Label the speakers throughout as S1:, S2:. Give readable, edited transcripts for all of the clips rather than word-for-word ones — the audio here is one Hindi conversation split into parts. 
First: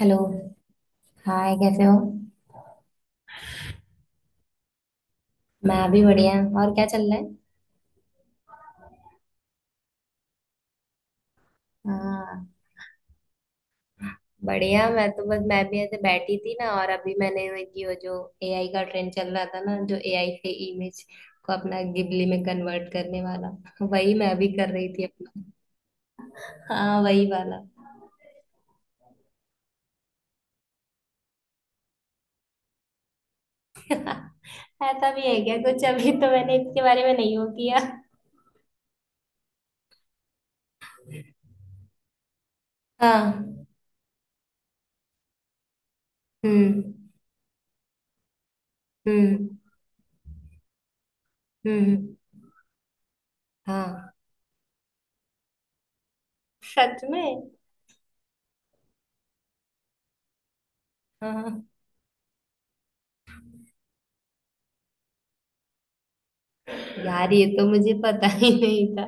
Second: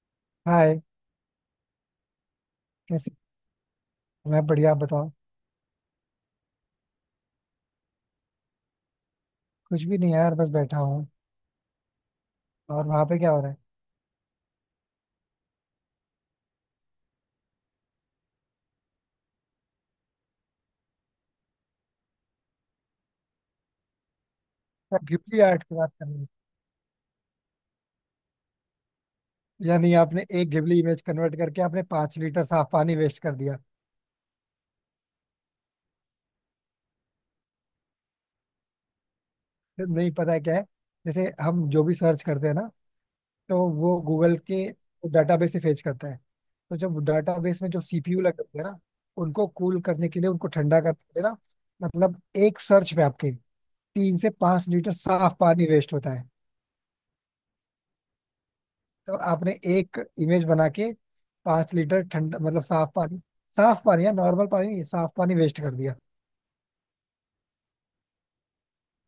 S1: हेलो।
S2: हाय।
S1: हाय, कैसे हो?
S2: कैसे मैं बढ़िया, आप बताओ।
S1: मैं भी बढ़िया। और क्या चल रहा है?
S2: कुछ भी नहीं यार, बस बैठा हूँ।
S1: हाँ।
S2: और वहां पे क्या हो रहा है?
S1: बढ़िया, मैं तो बस मैं भी ऐसे बैठी थी ना, और अभी मैंने ये वो जो एआई का ट्रेंड चल रहा था ना, जो एआई से इमेज को अपना गिबली में कन्वर्ट करने वाला वही मैं भी कर रही
S2: यार,
S1: थी
S2: घिबली
S1: अपना।
S2: आर्ट की बात कर रहे हैं।
S1: हाँ, वही वाला।
S2: या नहीं, आपने एक घिबली इमेज कन्वर्ट करके आपने पांच लीटर साफ पानी वेस्ट कर दिया।
S1: ऐसा भी है क्या कुछ? अभी तो मैंने इसके बारे में नहीं वो किया।
S2: फिर नहीं पता है क्या है। जैसे हम जो भी सर्च करते हैं ना, तो
S1: हाँ।
S2: वो गूगल के डाटाबेस से फेच करता है। तो
S1: हम्म।
S2: जब डाटाबेस में जो सीपीयू लगे होते हैं ना, उनको
S1: हम्म।
S2: कूल करने के लिए, उनको ठंडा करने के लिए ना,
S1: हम्म।
S2: मतलब एक सर्च पे आपके
S1: हाँ,
S2: तीन से पांच लीटर साफ पानी वेस्ट होता है।
S1: सच में?
S2: तो आपने एक इमेज बना के
S1: हाँ
S2: पांच लीटर ठंडा मतलब साफ पानी, साफ पानी या नॉर्मल पानी नहीं, साफ पानी वेस्ट कर दिया।
S1: यार, ये तो मुझे पता ही नहीं था।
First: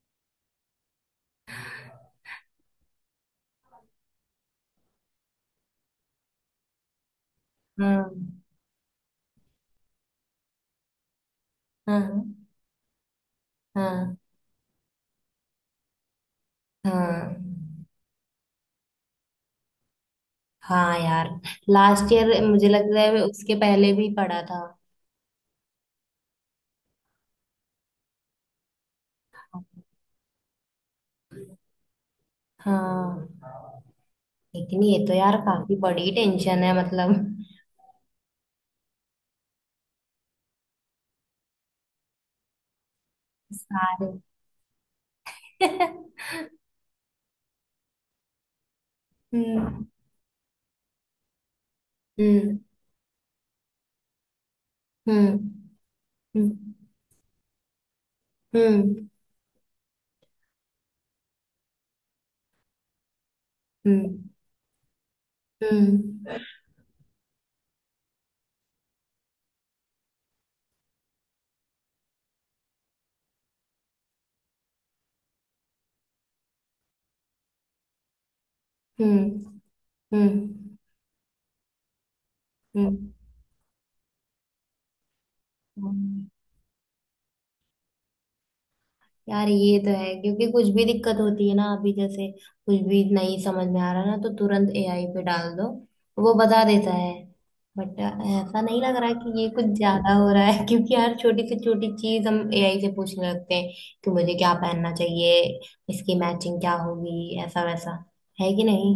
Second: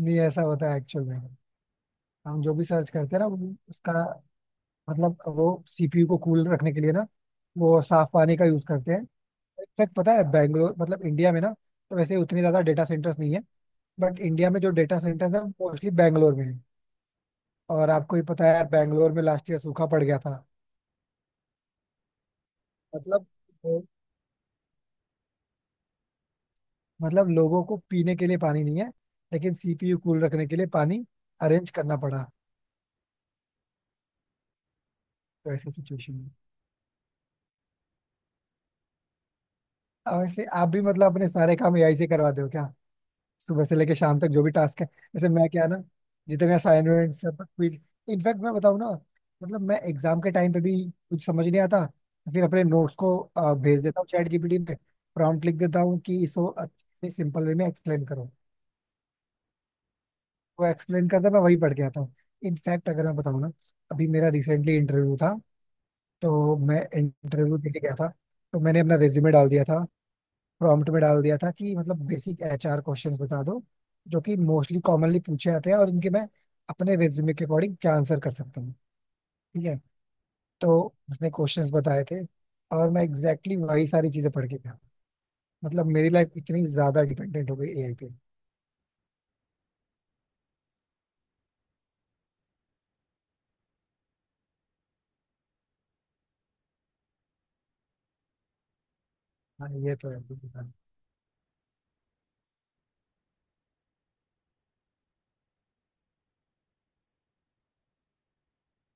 S2: नहीं ऐसा होता है एक्चुअल में। हम जो भी सर्च करते हैं ना, वो उसका मतलब वो सीपीयू को कूल रखने के लिए ना, वो साफ
S1: हम्म।
S2: पानी का यूज करते हैं। इनफैक्ट पता है बैंगलोर मतलब इंडिया में ना, तो वैसे
S1: हाँ।
S2: उतने ज्यादा डेटा सेंटर्स नहीं है।
S1: हाँ।
S2: बट इंडिया में जो डेटा सेंटर्स है, मोस्टली बैंगलोर में है।
S1: हाँ।
S2: और आपको ही पता है, बैंगलोर में लास्ट ईयर सूखा पड़ गया था।
S1: हाँ यार, लास्ट ईयर मुझे लग रहा है
S2: मतलब
S1: उसके पहले भी पढ़ा था।
S2: लोगों को पीने के लिए पानी नहीं है, लेकिन सीपीयू कूल रखने के लिए पानी अरेंज करना पड़ा।
S1: हाँ। लेकिन ये तो यार
S2: तो ऐसी
S1: काफी बड़ी
S2: सिचुएशन में,
S1: टेंशन है, मतलब।
S2: अब वैसे आप भी मतलब अपने सारे काम एआई से करवाते हो क्या? सुबह से लेके
S1: सारे।
S2: शाम तक जो भी टास्क है, जैसे मैं, क्या है ना, जितने असाइनमेंट, सब क्विज, इनफैक्ट मैं बताऊँ ना, मतलब मैं
S1: हम्म।
S2: एग्जाम के टाइम पे भी कुछ समझ नहीं आता तो फिर
S1: हम्म।
S2: अपने नोट्स को भेज देता हूँ चैट जीपीटी में।
S1: हम्म।
S2: प्रॉम्प्ट लिख देता हूँ कि इसको
S1: हम्म।
S2: अच्छे सिंपल वे में एक्सप्लेन करो।
S1: हम्म।
S2: वो एक्सप्लेन करता है, मैं वही पढ़ के आता हूँ। इनफैक्ट अगर मैं बताऊँ ना, अभी मेरा
S1: हम्म।
S2: रिसेंटली इंटरव्यू था।
S1: हम्म।
S2: तो मैं इंटरव्यू देने गया था, तो मैंने अपना रिज्यूमे डाल दिया था, प्रॉम्प्ट में डाल दिया था कि मतलब बेसिक एचआर क्वेश्चंस बता दो, जो कि मोस्टली कॉमनली पूछे जाते हैं, और इनके मैं अपने रिज्यूमे के अकॉर्डिंग क्या आंसर कर सकता हूँ।
S1: हम्म।
S2: ठीक है,
S1: हम्म।
S2: तो उसने क्वेश्चंस बताए थे और
S1: हम्म,
S2: मैं एग्जैक्टली वही सारी चीजें पढ़ के गया। मतलब मेरी
S1: हम्म।
S2: लाइफ इतनी ज्यादा डिपेंडेंट हो गई एआई पे।
S1: यार ये तो है, क्योंकि कुछ भी दिक्कत होती है ना, अभी जैसे कुछ भी नहीं समझ में आ रहा ना तो तुरंत एआई पे डाल दो, वो बता देता है। बट ऐसा नहीं लग रहा कि ये कुछ
S2: हाँ ये तो
S1: ज्यादा
S2: है।
S1: हो रहा है? क्योंकि हर छोटी से छोटी चीज हम एआई से पूछने लगते हैं कि मुझे क्या पहनना चाहिए, इसकी मैचिंग क्या होगी, ऐसा वैसा, है कि नहीं।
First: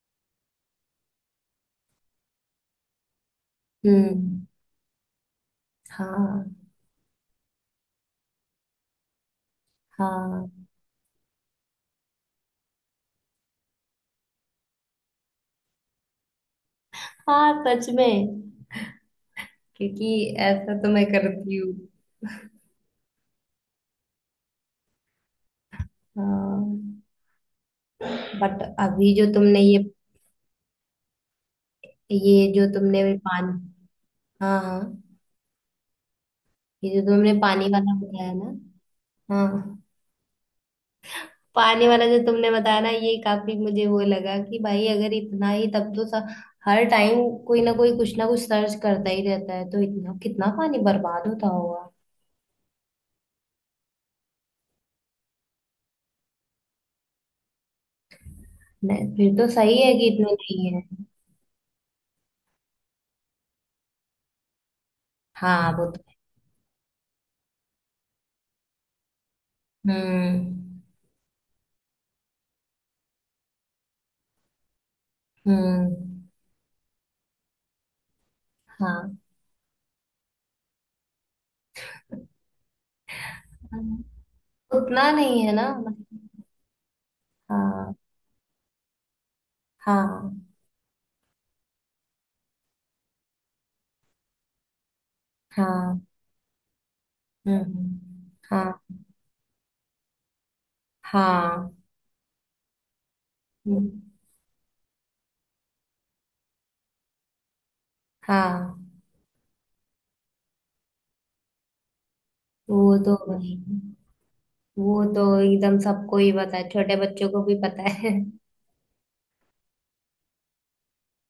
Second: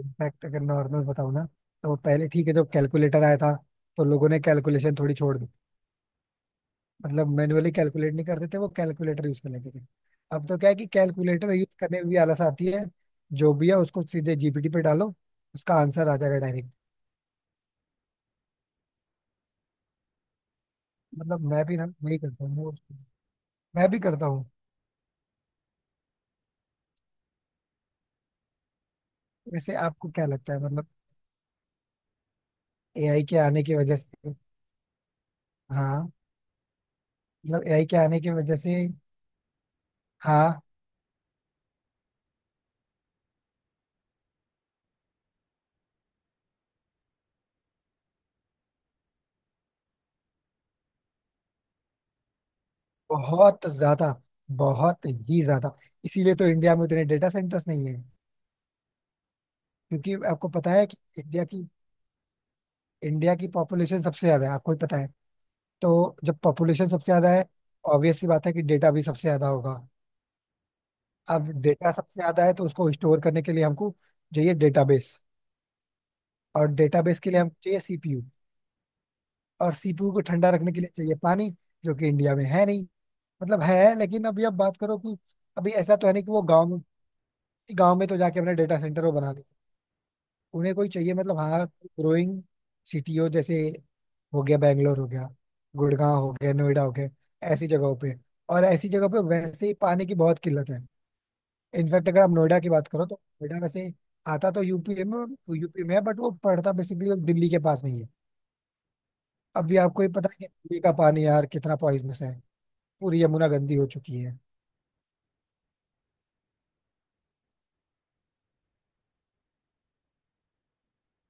S2: इनफैक्ट अगर नॉर्मल बताऊँ ना, तो पहले ठीक है, जब कैलकुलेटर आया था तो लोगों ने
S1: हम्म।
S2: कैलकुलेशन थोड़ी छोड़ दी।
S1: हाँ।
S2: मतलब मैनुअली कैलकुलेट नहीं करते थे, वो कैलकुलेटर यूज कर लेते थे। अब
S1: हाँ।
S2: तो क्या है कि कैलकुलेटर यूज करने में भी आलस आती है। जो भी है उसको सीधे जीपीटी पे डालो, उसका आंसर आ जाएगा डायरेक्ट।
S1: हाँ, सच में। क्योंकि ऐसा तो मैं
S2: मतलब
S1: करती
S2: मैं
S1: हूँ।
S2: भी ना वही करता हूँ मैं भी करता हूँ।
S1: हाँ। बट अभी जो तुमने
S2: वैसे
S1: ये
S2: आपको क्या लगता है मतलब
S1: ये जो तुमने भी
S2: एआई के आने
S1: पानी।
S2: की वजह से,
S1: हाँ हाँ।
S2: हाँ,
S1: ये जो तुमने
S2: मतलब
S1: पानी
S2: एआई
S1: वाला
S2: के आने की
S1: बताया ना,
S2: वजह से,
S1: हाँ,
S2: हाँ।
S1: पानी वाला जो तुमने बताया ना, ये काफी मुझे वो लगा कि भाई अगर इतना ही, तब तो हर टाइम कोई ना कोई कुछ ना कुछ सर्च करता ही रहता है तो इतना कितना पानी बर्बाद होता होगा।
S2: बहुत ज्यादा, बहुत ही ज्यादा। इसीलिए तो इंडिया में उतने डेटा सेंटर्स नहीं है।
S1: नहीं, फिर तो सही है कि
S2: क्योंकि
S1: इतने
S2: आपको पता
S1: नहीं है।
S2: है कि इंडिया की पॉपुलेशन सबसे ज्यादा है, आपको ही पता है।
S1: हाँ वो तो।
S2: तो जब पॉपुलेशन सबसे ज्यादा है, ऑब्वियस सी बात है कि डेटा भी सबसे ज्यादा होगा।
S1: हम्म।
S2: अब डेटा सबसे ज्यादा है तो उसको स्टोर करने के लिए हमको चाहिए डेटाबेस,
S1: हम्म।
S2: और डेटाबेस के लिए हमको चाहिए सीपीयू,
S1: हाँ।
S2: और सीपीयू को ठंडा रखने के लिए चाहिए पानी, जो कि इंडिया में है नहीं। मतलब है, लेकिन अभी आप बात करो
S1: उतना
S2: कि
S1: नहीं है ना,
S2: अभी ऐसा तो है नहीं
S1: मतलब।
S2: कि वो गाँव में,
S1: हाँ।
S2: गाँव में तो जाके अपने डेटा सेंटर वो बना दें।
S1: हाँ।
S2: उन्हें कोई चाहिए मतलब, हाँ, ग्रोइंग सिटी हो, जैसे हो गया बैंगलोर हो गया,
S1: हाँ।
S2: गुड़गांव हो गया, नोएडा हो गया, ऐसी जगहों
S1: हम्म।
S2: पे। और
S1: हाँ।
S2: ऐसी जगह पे वैसे ही पानी की बहुत किल्लत है।
S1: हाँ।
S2: इनफैक्ट अगर आप नोएडा की बात करो तो नोएडा वैसे
S1: हम्म,
S2: आता तो यूपी में, यूपी में है, बट वो पड़ता बेसिकली दिल्ली के पास में ही है।
S1: हाँ
S2: अभी आपको ही पता है कि दिल्ली का पानी यार कितना पॉइजनस है,
S1: वो तो
S2: पूरी यमुना
S1: भाई।
S2: गंदी हो चुकी है।
S1: वो तो एकदम सबको ही पता है, छोटे बच्चों को भी पता है।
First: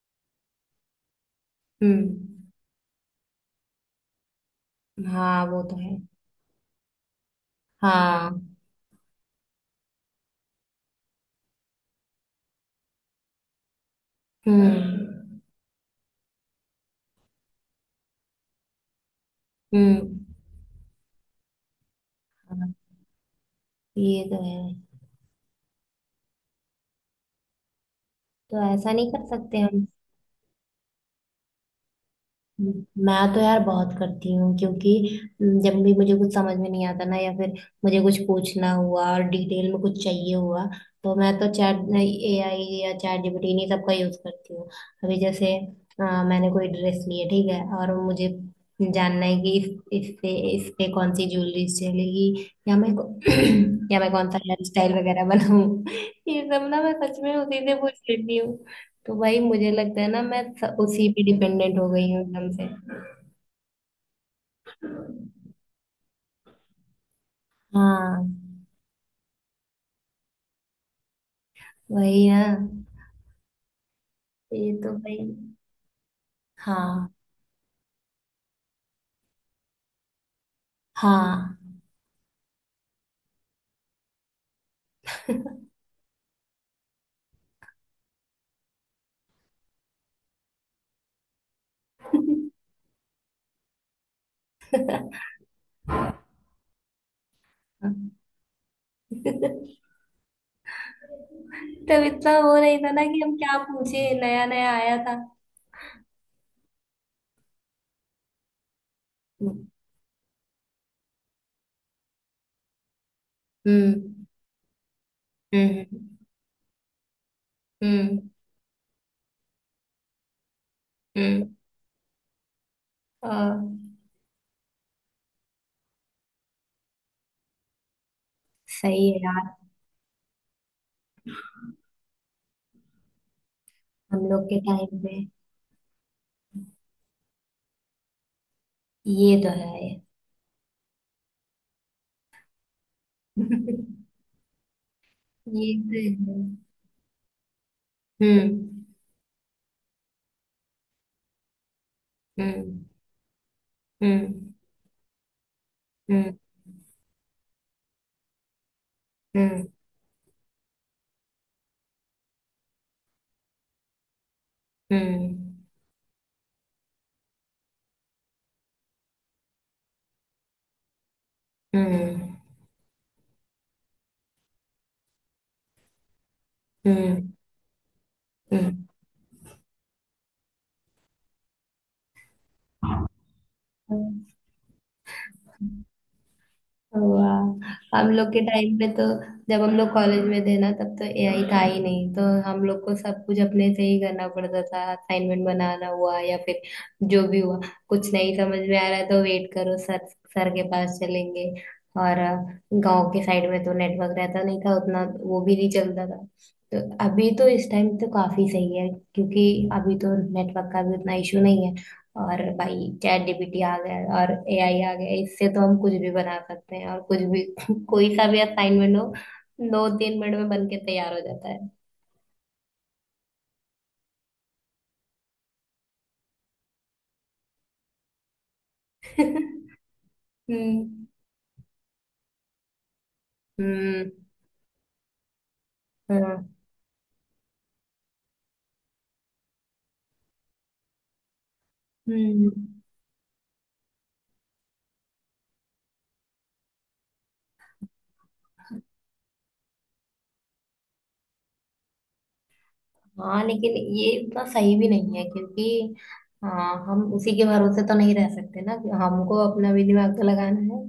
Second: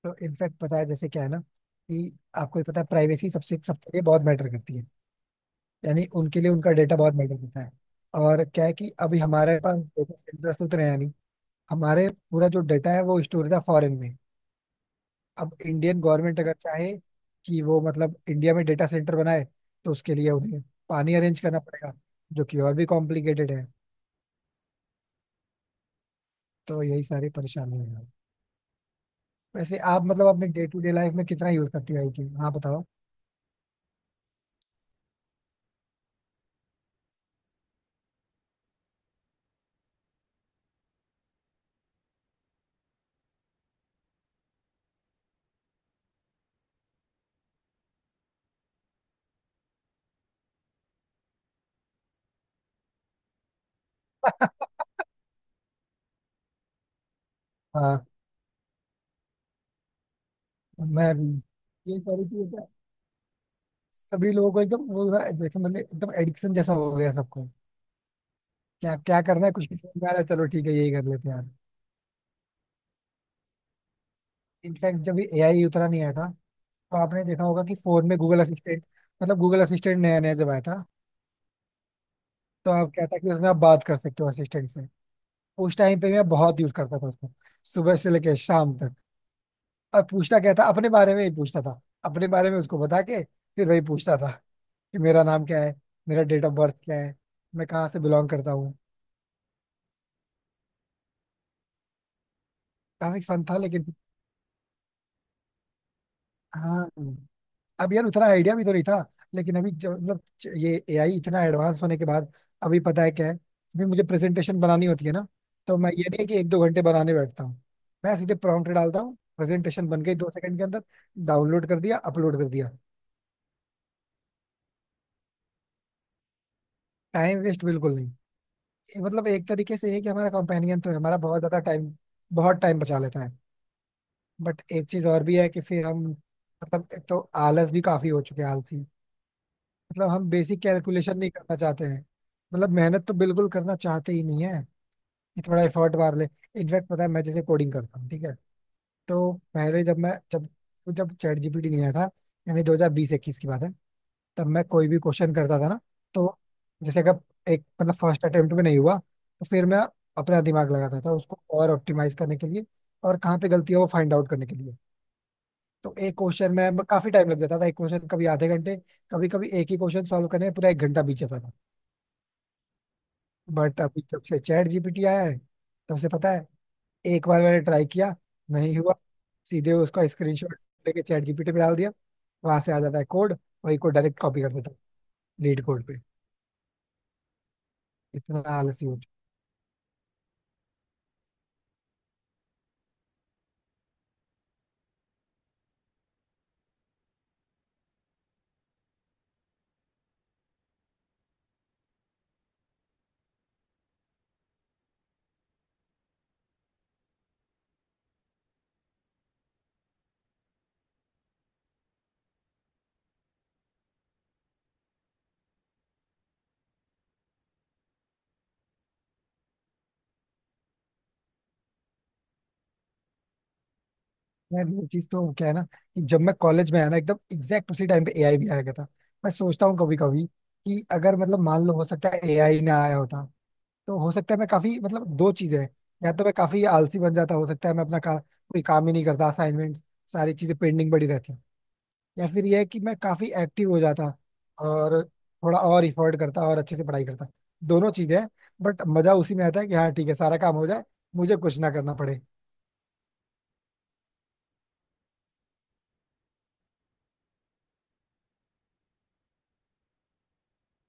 S2: तो इनफैक्ट पता है, जैसे क्या है ना कि
S1: हम्म।
S2: आपको ही पता है प्राइवेसी सबसे सबके लिए बहुत मैटर करती है,
S1: हाँ वो तो है।
S2: यानी उनके लिए उनका डेटा बहुत मैटर करता है। और
S1: हाँ।
S2: क्या है कि अभी हमारे पास डेटा सेंटर्स तो उतरे हैं नहीं, हमारे पूरा जो डेटा है वो स्टोर था फॉरेन में।
S1: हम्म।
S2: अब इंडियन गवर्नमेंट अगर चाहे कि वो मतलब इंडिया में डेटा सेंटर बनाए, तो उसके
S1: हम्म।
S2: लिए उन्हें पानी अरेंज करना पड़ेगा, जो कि
S1: हाँ,
S2: और भी कॉम्प्लिकेटेड है।
S1: ये तो है।
S2: तो यही सारी परेशानी है।
S1: तो ऐसा नहीं कर सकते
S2: वैसे
S1: हम।
S2: आप मतलब अपने डे टू डे लाइफ में कितना यूज करती हो आई टी? हाँ बताओ।
S1: मैं तो यार बहुत करती हूँ, क्योंकि जब भी मुझे कुछ समझ में नहीं आता ना, या फिर मुझे कुछ पूछना हुआ और डिटेल में कुछ चाहिए हुआ तो मैं तो चैट एआई या चैट जीपीटी इन्हीं सब का यूज करती हूँ। अभी जैसे मैंने कोई ड्रेस ली है, ठीक है, और मुझे जानना है कि इस इससे इस पे कौन सी ज्वेलरी चलेगी या या मैं कौन सा हेयर स्टाइल वगैरह बनाऊँ। ये सब ना मैं सच में उसी से पूछ
S2: हाँ।
S1: लेती। तो वही मुझे लगता है ना,
S2: मैं
S1: उसी पे
S2: भी
S1: डिपेंडेंट हो
S2: ये
S1: गई हूँ
S2: सारी
S1: एकदम
S2: चीजें।
S1: से।
S2: सभी लोगों को एकदम वो ना, जैसे मतलब एकदम एडिक्शन जैसा हो गया सबको।
S1: हाँ।
S2: क्या क्या करना है कुछ नहीं समझ में आ रहा है, चलो ठीक है यही कर लेते हैं यार।
S1: वही ना। ये तो
S2: इनफैक्ट
S1: भाई।
S2: जब ये एआई उतना नहीं आया था, तो
S1: हाँ।
S2: आपने देखा होगा कि फोन में गूगल असिस्टेंट, मतलब गूगल असिस्टेंट नया नया जब आया था,
S1: हाँ।
S2: तो आप कहता कि उसमें आप बात कर सकते हो असिस्टेंट से। उस टाइम पे मैं बहुत यूज करता था उसको, सुबह से लेकर शाम तक। और पूछता क्या था, अपने बारे में ही पूछता था। अपने बारे में उसको बता के फिर वही पूछता था कि मेरा नाम क्या है, मेरा डेट ऑफ बर्थ क्या है, मैं कहाँ
S1: तब
S2: से बिलोंग करता हूँ।
S1: इतना वो नहीं था ना कि
S2: काफी
S1: हम
S2: फन था
S1: क्या
S2: लेकिन।
S1: पूछे, नया नया आया था।
S2: हाँ। अब यार उतना आइडिया भी तो नहीं था। लेकिन अभी जो मतलब ये एआई इतना एडवांस होने के बाद, अभी पता है क्या है, अभी मुझे
S1: हम्म।
S2: प्रेजेंटेशन बनानी होती है ना, तो
S1: हम्म।
S2: मैं ये नहीं है कि एक दो घंटे बनाने बैठता हूँ। मैं
S1: हम्म।
S2: सीधे प्रॉम्प्ट डालता हूँ, प्रेजेंटेशन बन गई दो सेकंड के अंदर,
S1: हम्म।
S2: डाउनलोड कर दिया, अपलोड कर दिया,
S1: आ,
S2: टाइम वेस्ट बिल्कुल नहीं। ये
S1: सही है
S2: मतलब एक
S1: यार।
S2: तरीके से ये है कि हमारा कंपेनियन तो है, हमारा बहुत ज्यादा टाइम, बहुत टाइम बचा लेता है।
S1: हम लोग के
S2: बट एक
S1: टाइम
S2: चीज और
S1: में।
S2: भी है कि फिर हम, मतलब एक तो आलस भी काफी हो चुके हैं, आलसी।
S1: ये तो है।
S2: मतलब हम बेसिक कैलकुलेशन नहीं करना चाहते हैं, मतलब मेहनत तो बिल्कुल करना चाहते ही नहीं है कि थोड़ा
S1: ये तो
S2: एफर्ट मार ले।
S1: है।
S2: इनफैक्ट पता है, मैं जैसे कोडिंग करता हूँ ठीक है,
S1: हम्म।
S2: तो पहले जब मैं जब जब चैट जीपीटी नहीं आया था, यानी
S1: हम्म।
S2: 2020-21 की बात है, तब
S1: हम्म।
S2: मैं कोई भी क्वेश्चन करता था ना,
S1: हम्म।
S2: तो जैसे अगर एक मतलब फर्स्ट अटेम्प्ट में नहीं हुआ, तो फिर
S1: हम्म।
S2: मैं अपना दिमाग लगाता था उसको और ऑप्टिमाइज करने के लिए, और कहाँ पे गलती है वो फाइंड आउट करने के लिए।
S1: हम्म।
S2: तो एक क्वेश्चन में काफी टाइम लग जाता था, एक क्वेश्चन कभी आधे घंटे, कभी कभी एक ही क्वेश्चन सॉल्व करने में पूरा एक घंटा बीत जाता था।
S1: हम्म।
S2: बट अभी जब से चैट जीपीटी आया है, तब से पता है, एक
S1: हम्म।
S2: बार मैंने ट्राई किया, नहीं
S1: हम्म।
S2: हुआ, सीधे उसका स्क्रीनशॉट लेके चैट जीपीटी पे डाल दिया, वहां से आ जाता है कोड, वही कोड डायरेक्ट कॉपी कर देता हूँ लीड कोड पे।
S1: हुआ। हम लोग के
S2: इतना
S1: टाइम
S2: आलसी
S1: पे
S2: हो
S1: तो
S2: चुका
S1: जब हम लोग कॉलेज में थे ना, तब तो एआई था ही नहीं, तो हम लोग को सब कुछ अपने से ही करना पड़ता था। असाइनमेंट बनाना हुआ या फिर जो भी हुआ, कुछ नहीं समझ में आ रहा है तो वेट करो सर, सर के पास चलेंगे। और गांव के साइड में तो नेटवर्क रहता नहीं था उतना, वो भी नहीं चलता था। तो अभी तो इस टाइम तो काफी सही है, क्योंकि अभी तो नेटवर्क का भी उतना इशू नहीं है। और भाई, चैट जीपीटी आ गया है और एआई आ गया है। इससे तो हम कुछ भी बना सकते हैं, और कुछ भी कोई सा भी असाइनमेंट हो 2-3 मिनट में बन के तैयार हो जाता है।
S2: है। ये चीज तो क्या है ना कि जब मैं कॉलेज में आया ना, एकदम एग्जैक्ट उसी टाइम पे एआई भी आया गया था। मैं सोचता हूँ कभी कभी कि
S1: हम्म।
S2: अगर मतलब मान लो हो सकता है एआई ना आया होता, तो
S1: हम्म।
S2: हो सकता है मैं काफी, मतलब दो चीजें हैं, या तो मैं
S1: हाँ।
S2: काफी आलसी बन जाता, हो सकता है मैं अपना कोई काम ही नहीं करता, असाइनमेंट, सारी चीजें पेंडिंग पड़ी रहती। या फिर यह है
S1: हम्म।
S2: कि मैं काफी एक्टिव हो जाता, और थोड़ा और इफर्ट करता, और अच्छे से पढ़ाई करता। दोनों चीजें हैं। बट मजा उसी में आता है कि हाँ ठीक है सारा काम हो जाए, मुझे कुछ ना करना पड़े।
S1: हाँ लेकिन ये इतना सही भी नहीं है, क्योंकि हाँ हम उसी के भरोसे तो नहीं रह सकते ना, हमको अपना भी दिमाग तो लगाना है।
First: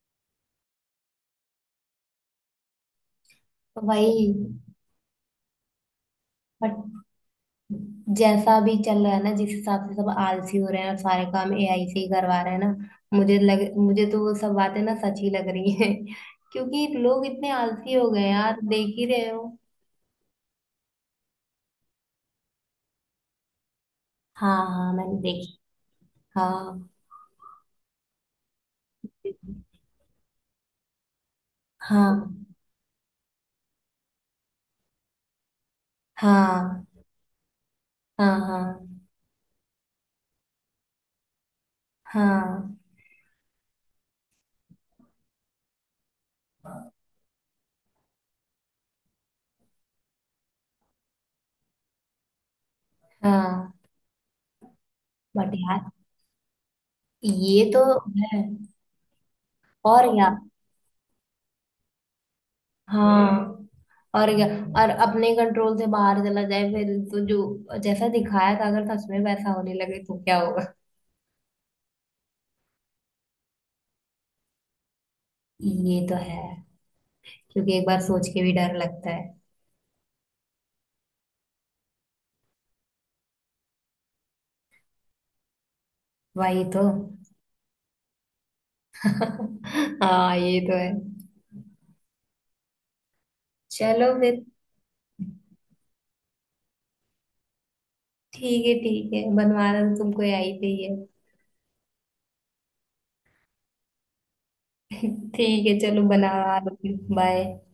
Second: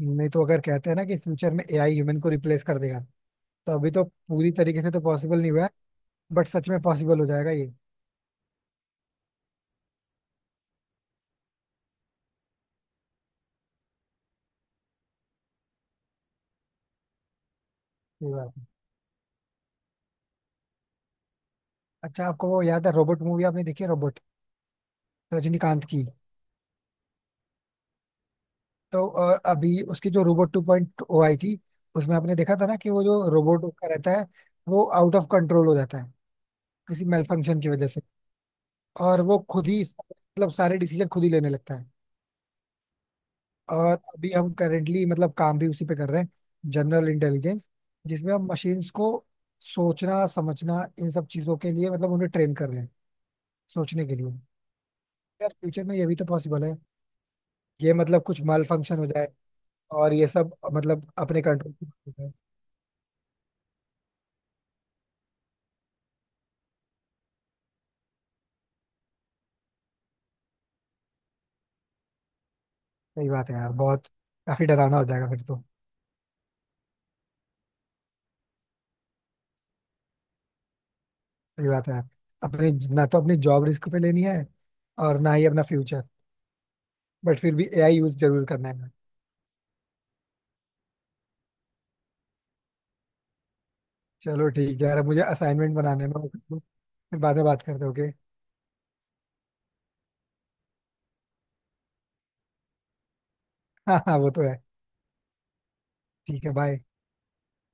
S2: नहीं तो अगर कहते हैं ना कि फ्यूचर में एआई ह्यूमन को रिप्लेस कर देगा, तो
S1: तो
S2: अभी तो
S1: भाई
S2: पूरी तरीके से तो पॉसिबल नहीं हुआ है, बट सच में पॉसिबल हो जाएगा ये।
S1: जैसा भी चल रहा है ना, जिस हिसाब से सब आलसी हो रहे हैं और सारे काम एआई से ही करवा रहे हैं ना, मुझे तो वो सब बातें ना सच ही लग रही हैं। क्योंकि लोग इतने आलसी हो गए
S2: ये
S1: हैं
S2: बात
S1: यार,
S2: है।
S1: देख ही रहे हो।
S2: अच्छा आपको वो याद है, रोबोट मूवी आपने देखी है, रोबोट,
S1: हाँ हाँ, मैंने देखी।
S2: रजनीकांत की।
S1: हाँ।
S2: तो अभी उसकी जो रोबोट टू पॉइंट ओ आई थी, उसमें आपने
S1: हाँ।
S2: देखा था ना कि वो जो रोबोट उसका रहता है, वो आउट ऑफ कंट्रोल हो जाता है
S1: हाँ।
S2: किसी मेल फंक्शन की वजह से,
S1: हाँ। हाँ।
S2: और वो खुद ही मतलब सारे डिसीजन खुद ही लेने लगता है।
S1: हाँ।
S2: और अभी हम करेंटली मतलब काम भी उसी पे कर रहे हैं, जनरल इंटेलिजेंस, जिसमें हम मशीन्स को सोचना समझना इन सब चीजों के लिए, मतलब उन्हें ट्रेन कर रहे हैं
S1: हाँ।
S2: सोचने के लिए। यार
S1: बट
S2: फ्यूचर
S1: यार,
S2: में ये भी तो पॉसिबल है,
S1: ये तो
S2: ये मतलब कुछ
S1: है।
S2: माल फंक्शन हो जाए,
S1: और
S2: और ये
S1: क्या।
S2: सब मतलब अपने कंट्रोल।
S1: हाँ। और क्या। और अपने कंट्रोल से बाहर चला जाए फिर तो, जो जैसा दिखाया था अगर सच में वैसा होने लगे तो क्या होगा।
S2: सही बात है यार, बहुत काफी डरावना हो जाएगा फिर तो।
S1: ये तो है, क्योंकि एक बार सोच के भी डर लगता है।
S2: सही बात है यार, अपने ना तो अपनी जॉब रिस्क पे लेनी है और ना ही अपना फ्यूचर।
S1: वही तो।
S2: बट फिर भी एआई यूज जरूर करना है।
S1: हाँ, ये तो है। चलो फिर।
S2: चलो ठीक है यार, अब मुझे असाइनमेंट बनाने में वो- फिर बाद में बात करते, ओके।
S1: ठीक है ठीक है, बनवाना तो तुमको आई पे ही है।
S2: हाँ हाँ वो तो है।
S1: ठीक है चलो, बना
S2: ठीक है,
S1: लो,
S2: बाय।
S1: बाय।